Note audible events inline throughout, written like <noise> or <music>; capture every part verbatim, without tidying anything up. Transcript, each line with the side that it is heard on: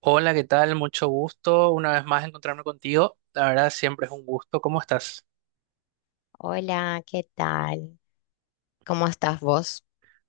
right: Hola, ¿qué tal? Mucho gusto una vez más encontrarme contigo. La verdad, siempre es un gusto. ¿Cómo estás?
left: Hola, ¿qué tal? ¿Cómo estás vos?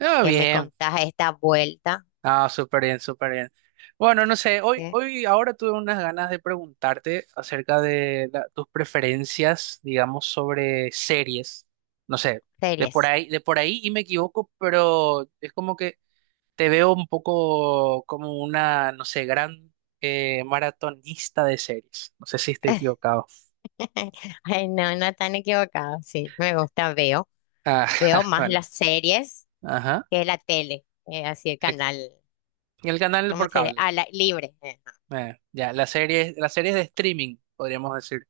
right: Ah,
left: ¿Qué me
right: bien.
left: contás a esta vuelta?
right: Ah, súper bien, súper bien. Bueno, no sé, hoy,
left: ¿Qué
right: hoy, ahora tuve unas ganas de preguntarte acerca de la- tus preferencias, digamos, sobre series. No sé, de por
left: series?
right: ahí, de por ahí y me equivoco, pero es como que te veo un poco como una, no sé, gran eh, maratonista de series. No sé si estoy
left: <laughs>
right: equivocado.
left: Ay, no, no tan equivocado. Sí, me gusta, veo.
right: Ah,
left: Veo
right: <laughs>
left: más
right: bueno,
left: las series
right: ajá.
left: que la tele, eh, así el canal,
right: El canal
left: ¿cómo
right: por
left: se dice?
right: cable.
left: Ah, la libre. eh.
right: Eh, ya, las series, las series de streaming, podríamos decir,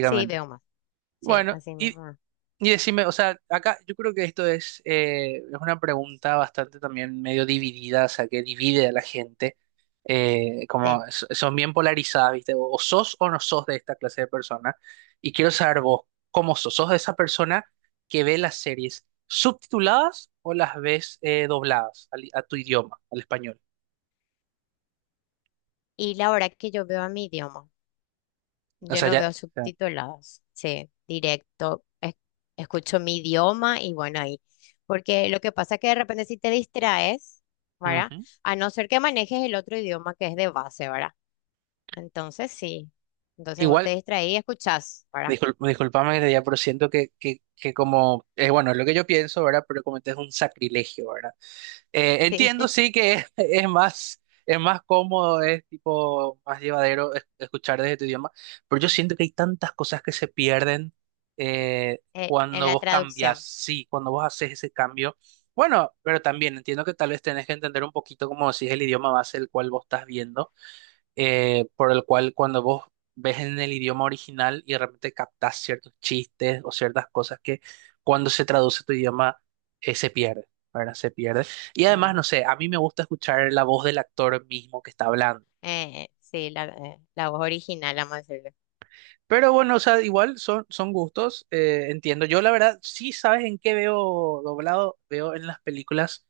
left: Sí, veo más. Sí,
right: Bueno,
left: así
right: y,
left: mismo.
right: y decime, o sea, acá yo creo que esto es, eh, es una pregunta bastante también medio dividida, o sea, que divide a la gente. eh, como
left: Sí.
right: so- son bien polarizadas, ¿viste? O, o sos o no sos de esta clase de persona. Y quiero saber vos, ¿cómo sos? ¿Sos de esa persona que ve las series subtituladas o las ves eh, dobladas al- a tu idioma, al español?
left: Y la hora que yo veo a mi idioma.
right: O
left: Yo
right: sea,
left: no
right: ya.
left: veo
right: O sea,
left: subtituladas, sí, directo. Es- escucho mi idioma y bueno, ahí. Porque lo que pasa es que de repente si te distraes, ¿verdad?
right: ujú.
left: A no ser que manejes el otro idioma que es de base, ¿verdad? Entonces sí. Entonces vos
right: Igual.
left: te distraís y escuchás, ¿verdad?
right: Discul- disculpame que te pero siento que, que, que como, eh, bueno, es lo que yo pienso, ¿verdad? Pero como este es un sacrilegio, ¿verdad? Eh,
left: <laughs>
right: entiendo,
left: Sí,
right: sí, que es, <laughs> es más, es más cómodo, es tipo más llevadero, es- escuchar desde tu idioma, pero yo siento que hay tantas cosas que se pierden, eh,
left: eh, en
right: cuando
left: la
right: vos cambias,
left: traducción.
right: sí, cuando vos haces ese cambio. Bueno, pero también entiendo que tal vez tenés que entender un poquito como si es el idioma base el cual vos estás viendo, eh, por el cual cuando vos ves en el idioma original y de repente captás ciertos chistes o ciertas cosas que cuando se traduce a tu idioma eh, se pierde, ¿verdad? Se pierde. Y además,
left: eh,
right: no sé, a mí me gusta escuchar la voz del actor mismo que está hablando.
left: eh, sí, la, eh, la voz original, vamos a decirle.
right: Pero bueno, o sea, igual son, son gustos, eh, entiendo. Yo la verdad, sí sabes en qué veo doblado, veo en las películas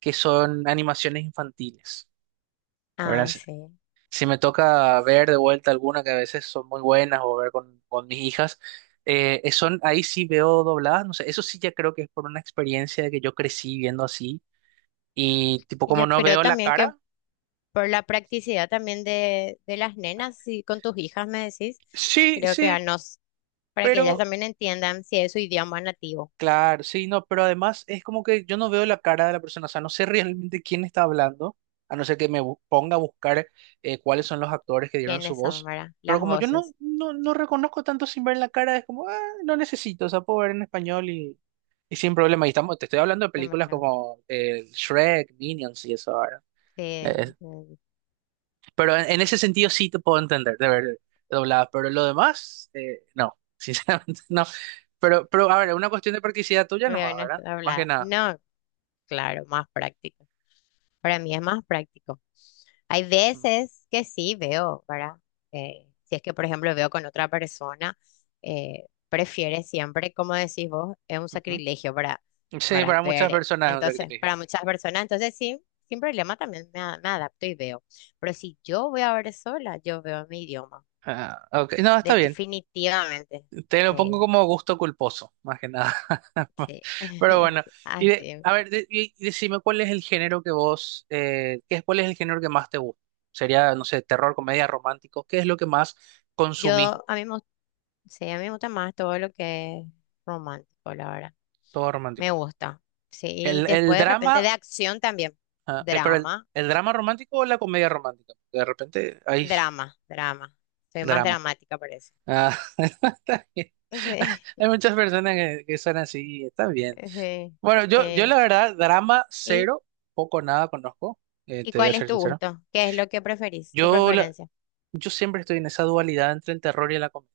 right: que son animaciones infantiles, ¿verdad?
left: Ah, sí.
right: Si me toca ver de vuelta alguna que a veces son muy buenas o ver con, con mis hijas, eh, eh, son, ahí sí veo dobladas, no sé, eso sí ya creo que es por una experiencia de que yo crecí viendo así y tipo
left: Y
right: como
left: yo
right: no
left: creo
right: veo la
left: también que
right: cara,
left: por la practicidad también de, de las nenas, y con tus hijas me decís,
right: sí,
left: creo que
right: sí,
left: a nos, para que ellas
right: pero
left: también entiendan si es su idioma nativo,
right: claro, sí, no, pero además es como que yo no veo la cara de la persona, o sea, no sé <laughs> realmente quién está hablando, a no ser que me bu- ponga a buscar eh, cuáles son los actores que dieron su
left: quiénes son,
right: voz,
left: ¿verdad?
right: pero
left: Las
right: como yo no,
left: voces.
right: no, no reconozco tanto sin ver la cara, es como, ah, no necesito, o sea, puedo ver en español y, y sin problema, y estamos, te estoy hablando de
left: Sí,
right: películas
left: bueno,
right: como eh, Shrek, Minions y eso ahora,
left: sí, sí,
right: pero en, en ese sentido sí te puedo entender de ver doblada, pero lo demás, eh, no, <laughs> sinceramente no. Pero, pero a ver, una cuestión de practicidad tuya
left: me veo
right: nomás,
left: en
right: ¿verdad?
left: esta
right: Más que
left: hablada.
right: nada.
left: No, claro, más práctico. Para mí es más práctico. Hay
right: Mm,
left: veces que sí veo, ¿verdad? Eh, si es que, por ejemplo, veo con otra persona, eh, prefiere siempre, como decís vos, es un
right: ujú.
left: sacrilegio para,
right: Sí,
left: para
right: para muchas
left: ver. eh,
right: personas es un
left: Entonces,
right: sacrificio.
left: para muchas personas, entonces sí, sin problema también me, a- me adapto y veo. Pero si yo voy a ver sola, yo veo en mi idioma.
right: Ah, ok. No, está bien.
left: Definitivamente.
right: Te lo pongo
left: Sí,
right: como gusto culposo, más que nada.
left: sí.
right: <laughs> Pero bueno,
left: <laughs>
right: y de-
left: Así.
right: a ver, de- y y decime cuál es el género que vos, eh, ¿qué es, cuál es el género que más te gusta? Sería, no sé, terror, comedia, romántico. ¿Qué es lo que más consumís?
left: Yo, a mí me Sí, a mí me gusta más todo lo que es romántico, la verdad.
right: ¿Todo romántico?
left: Me gusta. Sí, y
right: ¿El, el
left: después de repente
right: drama?
left: de acción también.
right: Ah, eh, pero el,
left: Drama,
right: el drama romántico o la comedia romántica, porque de repente hay
left: drama, drama. Soy más
right: drama.
left: dramática, parece.
right: Ah, <laughs> está bien.
left: Sí,
right: Hay muchas personas que, que son así, está bien.
left: <laughs> sí,
right: Bueno, yo, yo la
left: sí.
right: verdad, drama
left: ¿Y,
right: cero, poco o nada conozco, eh,
left: y
right: te voy a
left: cuál es
right: ser
left: tu
right: sincero.
left: gusto? ¿Qué es lo que preferís? ¿Tu
right: Yo, la-
left: preferencia?
right: yo siempre estoy en esa dualidad entre el terror y la comedia.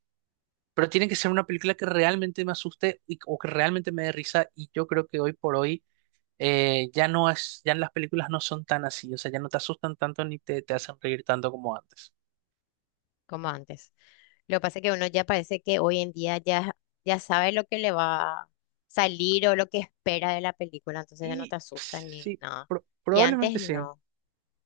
right: Pero tiene que ser una película que realmente me asuste y- o que realmente me dé risa. Y yo creo que hoy por hoy eh, ya no es, ya las películas no son tan así. O sea, ya no te asustan tanto ni te, te hacen reír tanto como antes.
left: Como antes. Lo que pasa es que uno ya parece que hoy en día ya, ya sabe lo que le va a salir o lo que espera de la película, entonces ya no
right: Y
left: te asusta ni
right: sí,
left: nada.
right: pro-
left: Y
right: probablemente
left: antes
right: sí.
left: no,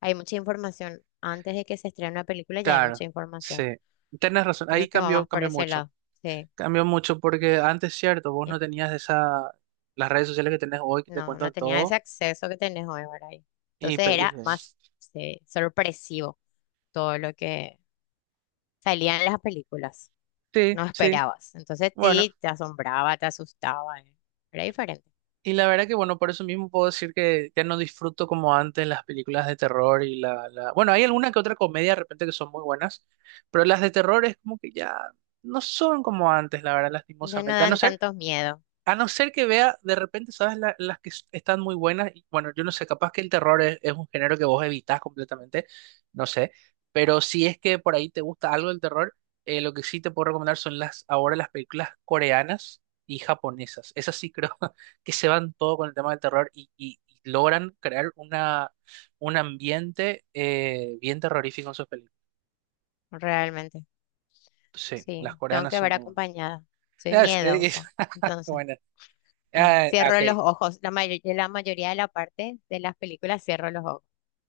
left: hay mucha información. Antes de que se estrene una película ya hay
right: Claro,
left: mucha información.
right: sí. Tienes razón.
left: Creo
right: Ahí
left: que va
right: cambió,
left: más por
right: cambió
left: ese
right: mucho.
left: lado. Sí.
right: Cambió mucho porque antes, cierto, vos
left: Eh,
right: no tenías esa, las redes sociales que tenés hoy que te
left: No, no
right: cuentan
left: tenía ese
right: todo.
left: acceso que tenés hoy, ¿verdad? Y
right: Y,
left: entonces
right: pe- y-
left: era más sí, sorpresivo todo lo que salían las películas,
right: sí,
left: no
right: sí.
left: esperabas. Entonces
right: Bueno,
left: sí, te asombraba, te asustaba, eh, era diferente.
right: y la verdad que, bueno, por eso mismo puedo decir que ya no disfruto como antes las películas de terror y la, la... Bueno, hay alguna que otra comedia de repente que son muy buenas, pero las de terror es como que ya no son como antes, la verdad,
left: Ya no
right: lastimosamente. A no
left: dan
right: ser
left: tantos miedos,
right: A no ser que vea, de repente, ¿sabes? La- las que s- están muy buenas. Y bueno, yo no sé, capaz que el terror es, es un género que vos evitás completamente, no sé. Pero si es que por ahí te gusta algo del terror, eh, lo que sí te puedo recomendar son las, ahora las películas coreanas y japonesas. Esas sí creo <laughs> que se van todo con el tema del terror y, y- y logran crear una, un ambiente eh, bien terrorífico en sus películas.
left: realmente.
right: Sí,
left: Sí,
right: las
left: tengo
right: coreanas
left: que
right: son
left: ver
right: muy buenas.
left: acompañada. Soy
right: Ah, Es- es-
left: miedosa.
right: <laughs>
left: Entonces,
right: bueno,
left: eh,
right: ah, ok.
left: cierro los ojos. La may- la mayoría de la parte de las películas cierro los ojos.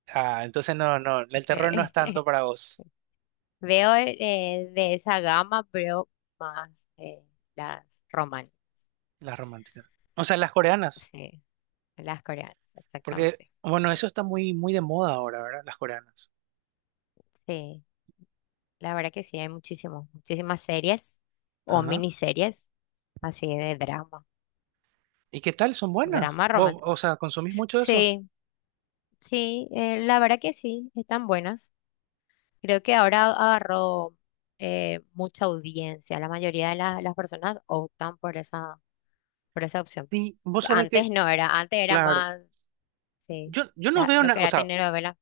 right: Ah, entonces no, no, el terror no es
left: <laughs>
right: tanto para vos.
left: Veo eh, de esa gama, veo más eh, las romanas,
right: Las románticas. O sea, las coreanas,
left: sí, las coreanas,
right: porque,
left: exactamente.
right: bueno,
left: Sí,
right: eso está muy, muy de moda ahora, ¿verdad? Las coreanas.
left: sí. La verdad que sí, hay muchísimos, muchísimas series o
right: Ajá.
left: miniseries así de drama,
right: ¿Y qué tal? ¿Son buenas?
left: drama
right: ¿Vos,
left: romántico.
right: o sea, consumís mucho eso?
left: Sí, sí, eh, la verdad que sí, están buenas. Creo que ahora agarró eh, mucha audiencia. La mayoría de la- las personas optan por esa, por esa opción.
right: Y vos
left: Que
right: sabés
left: antes
right: que,
left: no era, antes era
right: claro,
left: más, sí,
right: yo, yo no
left: la-
right: veo
left: lo que
right: nada, o
left: era
right: sea,
left: telenovela.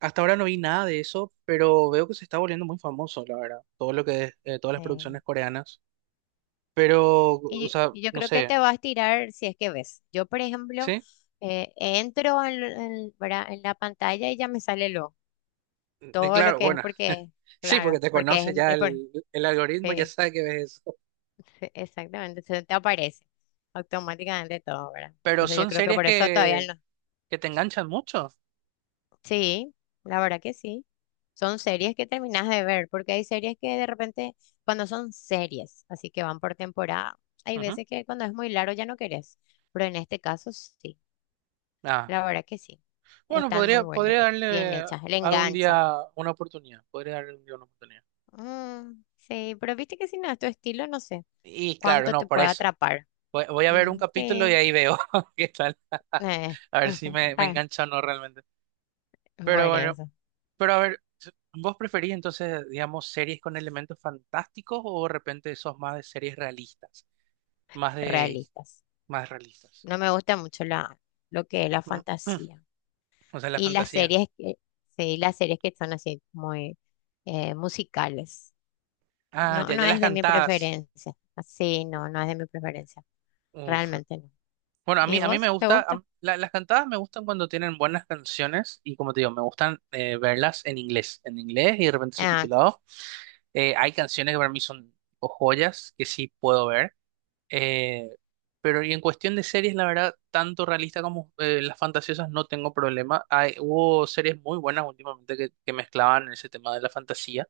right: hasta ahora no vi nada de eso, pero veo que se está volviendo muy famoso, la verdad, todo lo que es, eh, todas las producciones coreanas. Pero, o
left: Y,
right: sea,
left: y yo
right: no
left: creo que
right: sé,
left: te vas a tirar si es que ves. Yo, por ejemplo,
right: ¿sí?
left: eh, entro en, en, ¿verdad? En la pantalla y ya me sale lo,
right: Y
left: todo lo
right: claro,
left: que es
right: bueno,
left: porque,
right: <laughs> sí, porque
left: claro,
right: te
left: porque
right: conoce
left: es,
right: ya
left: es por-
right: el, el algoritmo, ya
left: sí,
right: sabe que ves eso.
left: sí, exactamente, se te aparece automáticamente todo, ¿verdad?
right: Pero
left: Entonces yo
right: son
left: creo que
right: series
left: por eso todavía
right: que,
left: no.
right: que te enganchan mucho.
left: Sí, la verdad que sí. Son series que terminas de ver, porque hay series que de repente, cuando son series, así que van por temporada, hay
right: Ujú.
left: veces que cuando es muy largo ya no querés, pero en este caso sí.
right: Ah,
left: La verdad que sí.
right: bueno,
left: Están muy
right: podría,
left: buenas,
right: podría
left: bien
right: darle
left: hechas. Le
right: algún
left: engancha.
right: día una oportunidad. Podría darle un día una oportunidad.
left: Mm, sí, pero viste que si no es tu estilo, no sé
right: Y claro,
left: cuánto
right: no,
left: te
right: por
left: puede
right: eso.
left: atrapar.
right: Voy, voy a ver un
left: Mm,
right: capítulo y
left: sí.
right: ahí veo <laughs> qué tal. <laughs>
left: Eh,
right: A ver si me,
left: <laughs>
right: me
left: pa-
right: engancha o no realmente. Pero
left: Por
right: bueno,
left: eso,
right: pero a ver, ¿vos preferís entonces, digamos, series con elementos fantásticos o de repente sos más de series realistas? Más de,
left: realistas.
right: más realistas.
left: No me gusta mucho la, lo que es la
right: Mm, mm.
left: fantasía.
right: O sea, la
left: Y las
right: fantasía.
left: series que, sí, las series que son así muy eh, musicales.
right: Ah,
left: No,
right: ya,
left: no
right: ya las
left: es de mi
right: cantás.
left: preferencia. Sí, no, no es de mi preferencia.
right: Uf.
left: Realmente no.
right: Bueno, a mí,
left: ¿Y
right: a mí me
left: vos? ¿Te
right: gusta, a m-
left: gusta?
right: la- las cantadas me gustan cuando tienen buenas canciones y como te digo, me gustan eh, verlas en inglés, en inglés y de repente
left: Ah,
right: subtitulado. Eh, hay canciones que para mí son tipo joyas que sí puedo ver, eh, pero y en cuestión de series, la verdad, tanto realista como eh, las fantasiosas no tengo problema. Hay, hubo series muy buenas últimamente que, que mezclaban ese tema de la fantasía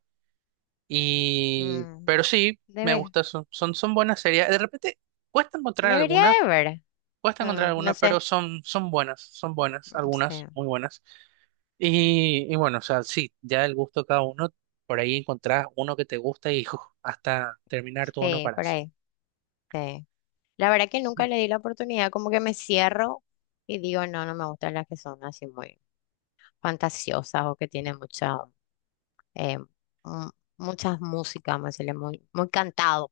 right: y,
left: mm,
right: pero sí,
left: de
right: me
left: ver-
right: gusta, son, son, son buenas series. De repente cuesta encontrar
left: Debería
right: algunas.
left: de ver.
right: Cuesta encontrar
left: Ah, no
right: algunas, pero
left: sé.
right: son, son buenas, son buenas,
left: Mm,
right: algunas
left: sí,
right: muy buenas. Y, y bueno, o sea, sí, ya el gusto de cada uno, por ahí encontrás uno que te gusta y <laughs> uf, hasta terminar todo no
left: sí, por
right: paras.
left: ahí. Sí. La verdad que nunca le di la oportunidad, como que me cierro y digo, no, no me gustan las que son así muy fantasiosas o que tienen mucha, eh, mm, muchas músicas, vamos a decirle, muy, muy cantado.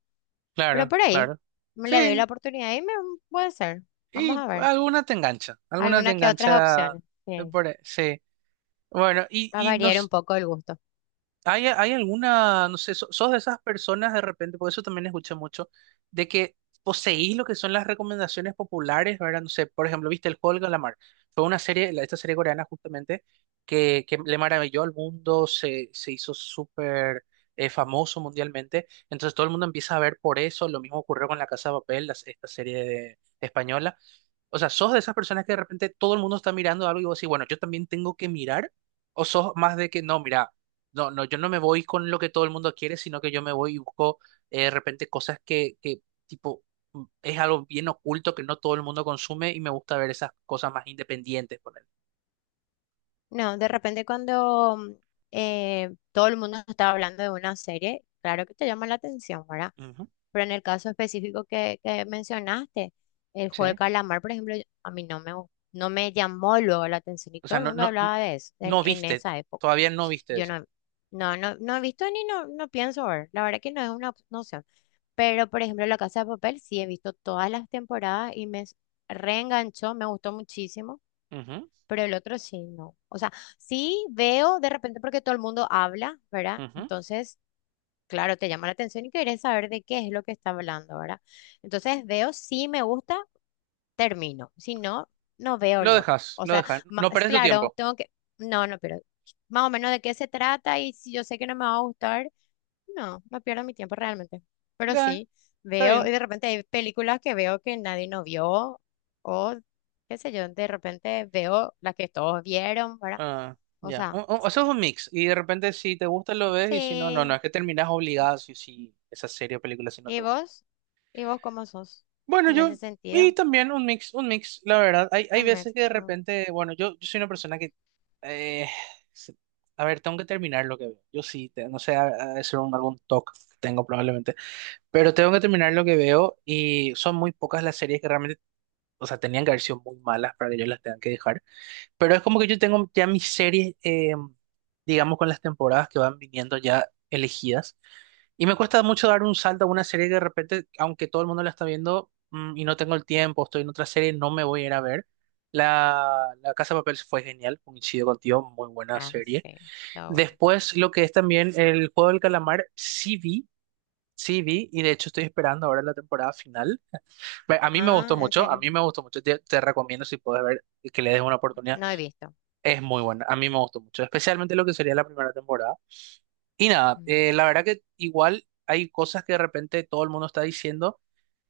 left: Pero
right: Claro,
left: por ahí
right: claro.
left: me le doy
right: Sí,
left: la oportunidad y me puede ser. Vamos
right: y
left: a ver.
right: alguna te engancha, alguna te
left: Algunas que otras
right: engancha.
left: opciones.
right: Eh,
left: Sí.
right: por ahí, sí. Bueno, y,
left: Va a
right: y no.
left: variar un poco el gusto.
right: ¿Hay, hay alguna, no sé, so- sos de esas personas de repente, por eso también escuché mucho, de que poseís lo que son las recomendaciones populares, ¿verdad? No sé, por ejemplo, viste El Juego del Calamar. Fue una serie, la- esta serie coreana justamente, que, que le maravilló al mundo, se, se hizo súper eh, famoso mundialmente. Entonces todo el mundo empieza a ver por eso. Lo mismo ocurrió con La Casa de Papel, las- esta serie de- española. O sea, ¿sos de esas personas que de repente todo el mundo está mirando algo y vos decís, bueno, yo también tengo que mirar? ¿O sos más de que no, mira, no, no, yo no me voy con lo que todo el mundo quiere, sino que yo me voy y busco eh, de repente cosas que, que, tipo, mm, es algo bien oculto que no todo el mundo consume y me gusta ver esas cosas más independientes, por.
left: No, de repente cuando mm, eh, todo el mundo está hablando de una serie, claro que te llama la atención, ¿verdad?
right: Ujú,
left: Pero en el caso específico que, que mencionaste, el juego del
right: sí.
left: calamar, por ejemplo, a mí no me, gu- no me llamó luego la atención y
right: O sea,
left: todo el
right: no,
left: mundo
right: no,
left: hablaba de eso en,
right: no
left: en
right: viste,
left: esa época.
right: todavía no viste
left: Yo
right: eso.
left: no, no, no, no he visto ni no, no pienso ver. La verdad que no es una op- no sé. Pero, por ejemplo, La Casa de Papel sí he visto todas las temporadas y me s- reenganchó, me gustó muchísimo pero el otro sí, no. O sea, sí veo de repente porque todo el mundo habla, ¿verdad?
right: Ujú, ujú.
left: Entonces, claro, te llama la atención y quieres saber de qué es lo que está hablando, ¿verdad? Entonces veo si me gusta, termino. Si no, no veo
right: Lo
left: lo.
right: dejas,
left: O
right: lo
left: sea,
right: dejas,
left: ma-
right: no
left: es
right: perdes tu
left: claro,
right: tiempo.
left: tengo que, no, no, pero más o menos de qué se trata y si yo sé que no me va a gustar, no, no pierdo mi tiempo realmente. Pero
right: Ya,
left: sí,
right: está
left: veo, y
right: bien.
left: de repente hay películas que veo que nadie no vio, o qué sé yo, de repente veo las que todos vieron, ¿verdad?
right: Ah,
left: O
right: ya, O-
left: sea,
right: o- eso es un mix y de repente si te gusta lo ves y si no, no, no,
left: sí.
right: es que terminas obligado si, si esa serie o película si no te
left: ¿Y
right: gusta.
left: vos? ¿Y vos cómo sos?
right: Bueno,
left: En ese
right: yo, y
left: sentido,
right: también un mix, un mix, la verdad. Hay, hay
left: un
right: veces
left: mix.
right: que de
left: Mm.
right: repente, bueno, yo, yo soy una persona que, eh, se- a ver, tengo que terminar lo que veo. Yo sí, te- no sé, a- a- es un, algún TOC que tengo probablemente, pero tengo que terminar lo que veo y son muy pocas las series que realmente, o sea, tenían que haber sido muy malas para que yo las tenga que dejar. Pero es como que yo tengo ya mis series, eh, digamos, con las temporadas que van viniendo ya elegidas. Y me cuesta mucho dar un salto a una serie que de repente, aunque todo el mundo la está viendo, mm, y no tengo el tiempo, estoy en otra serie, no me voy a ir a ver. La, la Casa de Papel fue genial, coincido contigo, muy buena
left: Ah,
right: serie.
left: sí, todo bueno.
right: Después, lo que es también el Juego del Calamar, sí vi, sí vi, y de hecho estoy esperando ahora la temporada final. Ve, A mí me
left: Ah,
right: gustó
left: en
right: mucho, a
left: serio,
right: mí me gustó mucho, te, te recomiendo si puedes ver que le des una oportunidad,
left: no he visto.
right: es muy buena, a mí me gustó mucho, especialmente lo que sería la primera temporada. Y nada,
left: Ujú.
right: eh, la verdad que igual hay cosas que de repente todo el mundo está diciendo,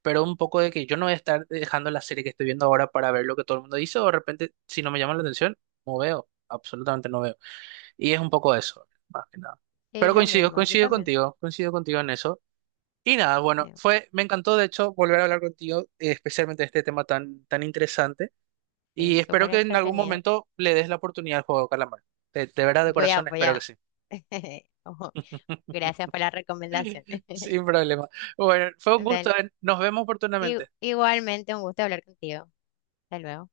right: pero un poco de que yo no voy a estar dejando la serie que estoy viendo ahora para ver lo que todo el mundo dice, o de repente si no me llama la atención, no veo, absolutamente no veo. Y es un poco eso, más que nada.
left: Sí,
right: Pero
left: lo
right: coincido,
left: mismo, yo
right: coincido
left: también.
right: contigo, coincido contigo en eso. Y nada, bueno,
left: Sí,
right: fue, me encantó de hecho volver a hablar contigo, eh, especialmente de este tema tan, tan interesante, y
left: sí,
right: espero
left: súper
right: que en algún
left: entretenido.
right: momento le des la oportunidad al juego de calamar. De, de verdad, de
left: Voy a,
right: corazón,
left: voy
right: espero que
left: a.
right: sí.
left: <laughs> Ojo, gracias por la recomendación.
right: <laughs>
left: <laughs>
right: Sin problema. Bueno, fue un gusto,
left: Dale.
right: ¿eh? Nos vemos
left: I-
right: oportunamente.
left: igualmente, un gusto hablar contigo. Hasta luego.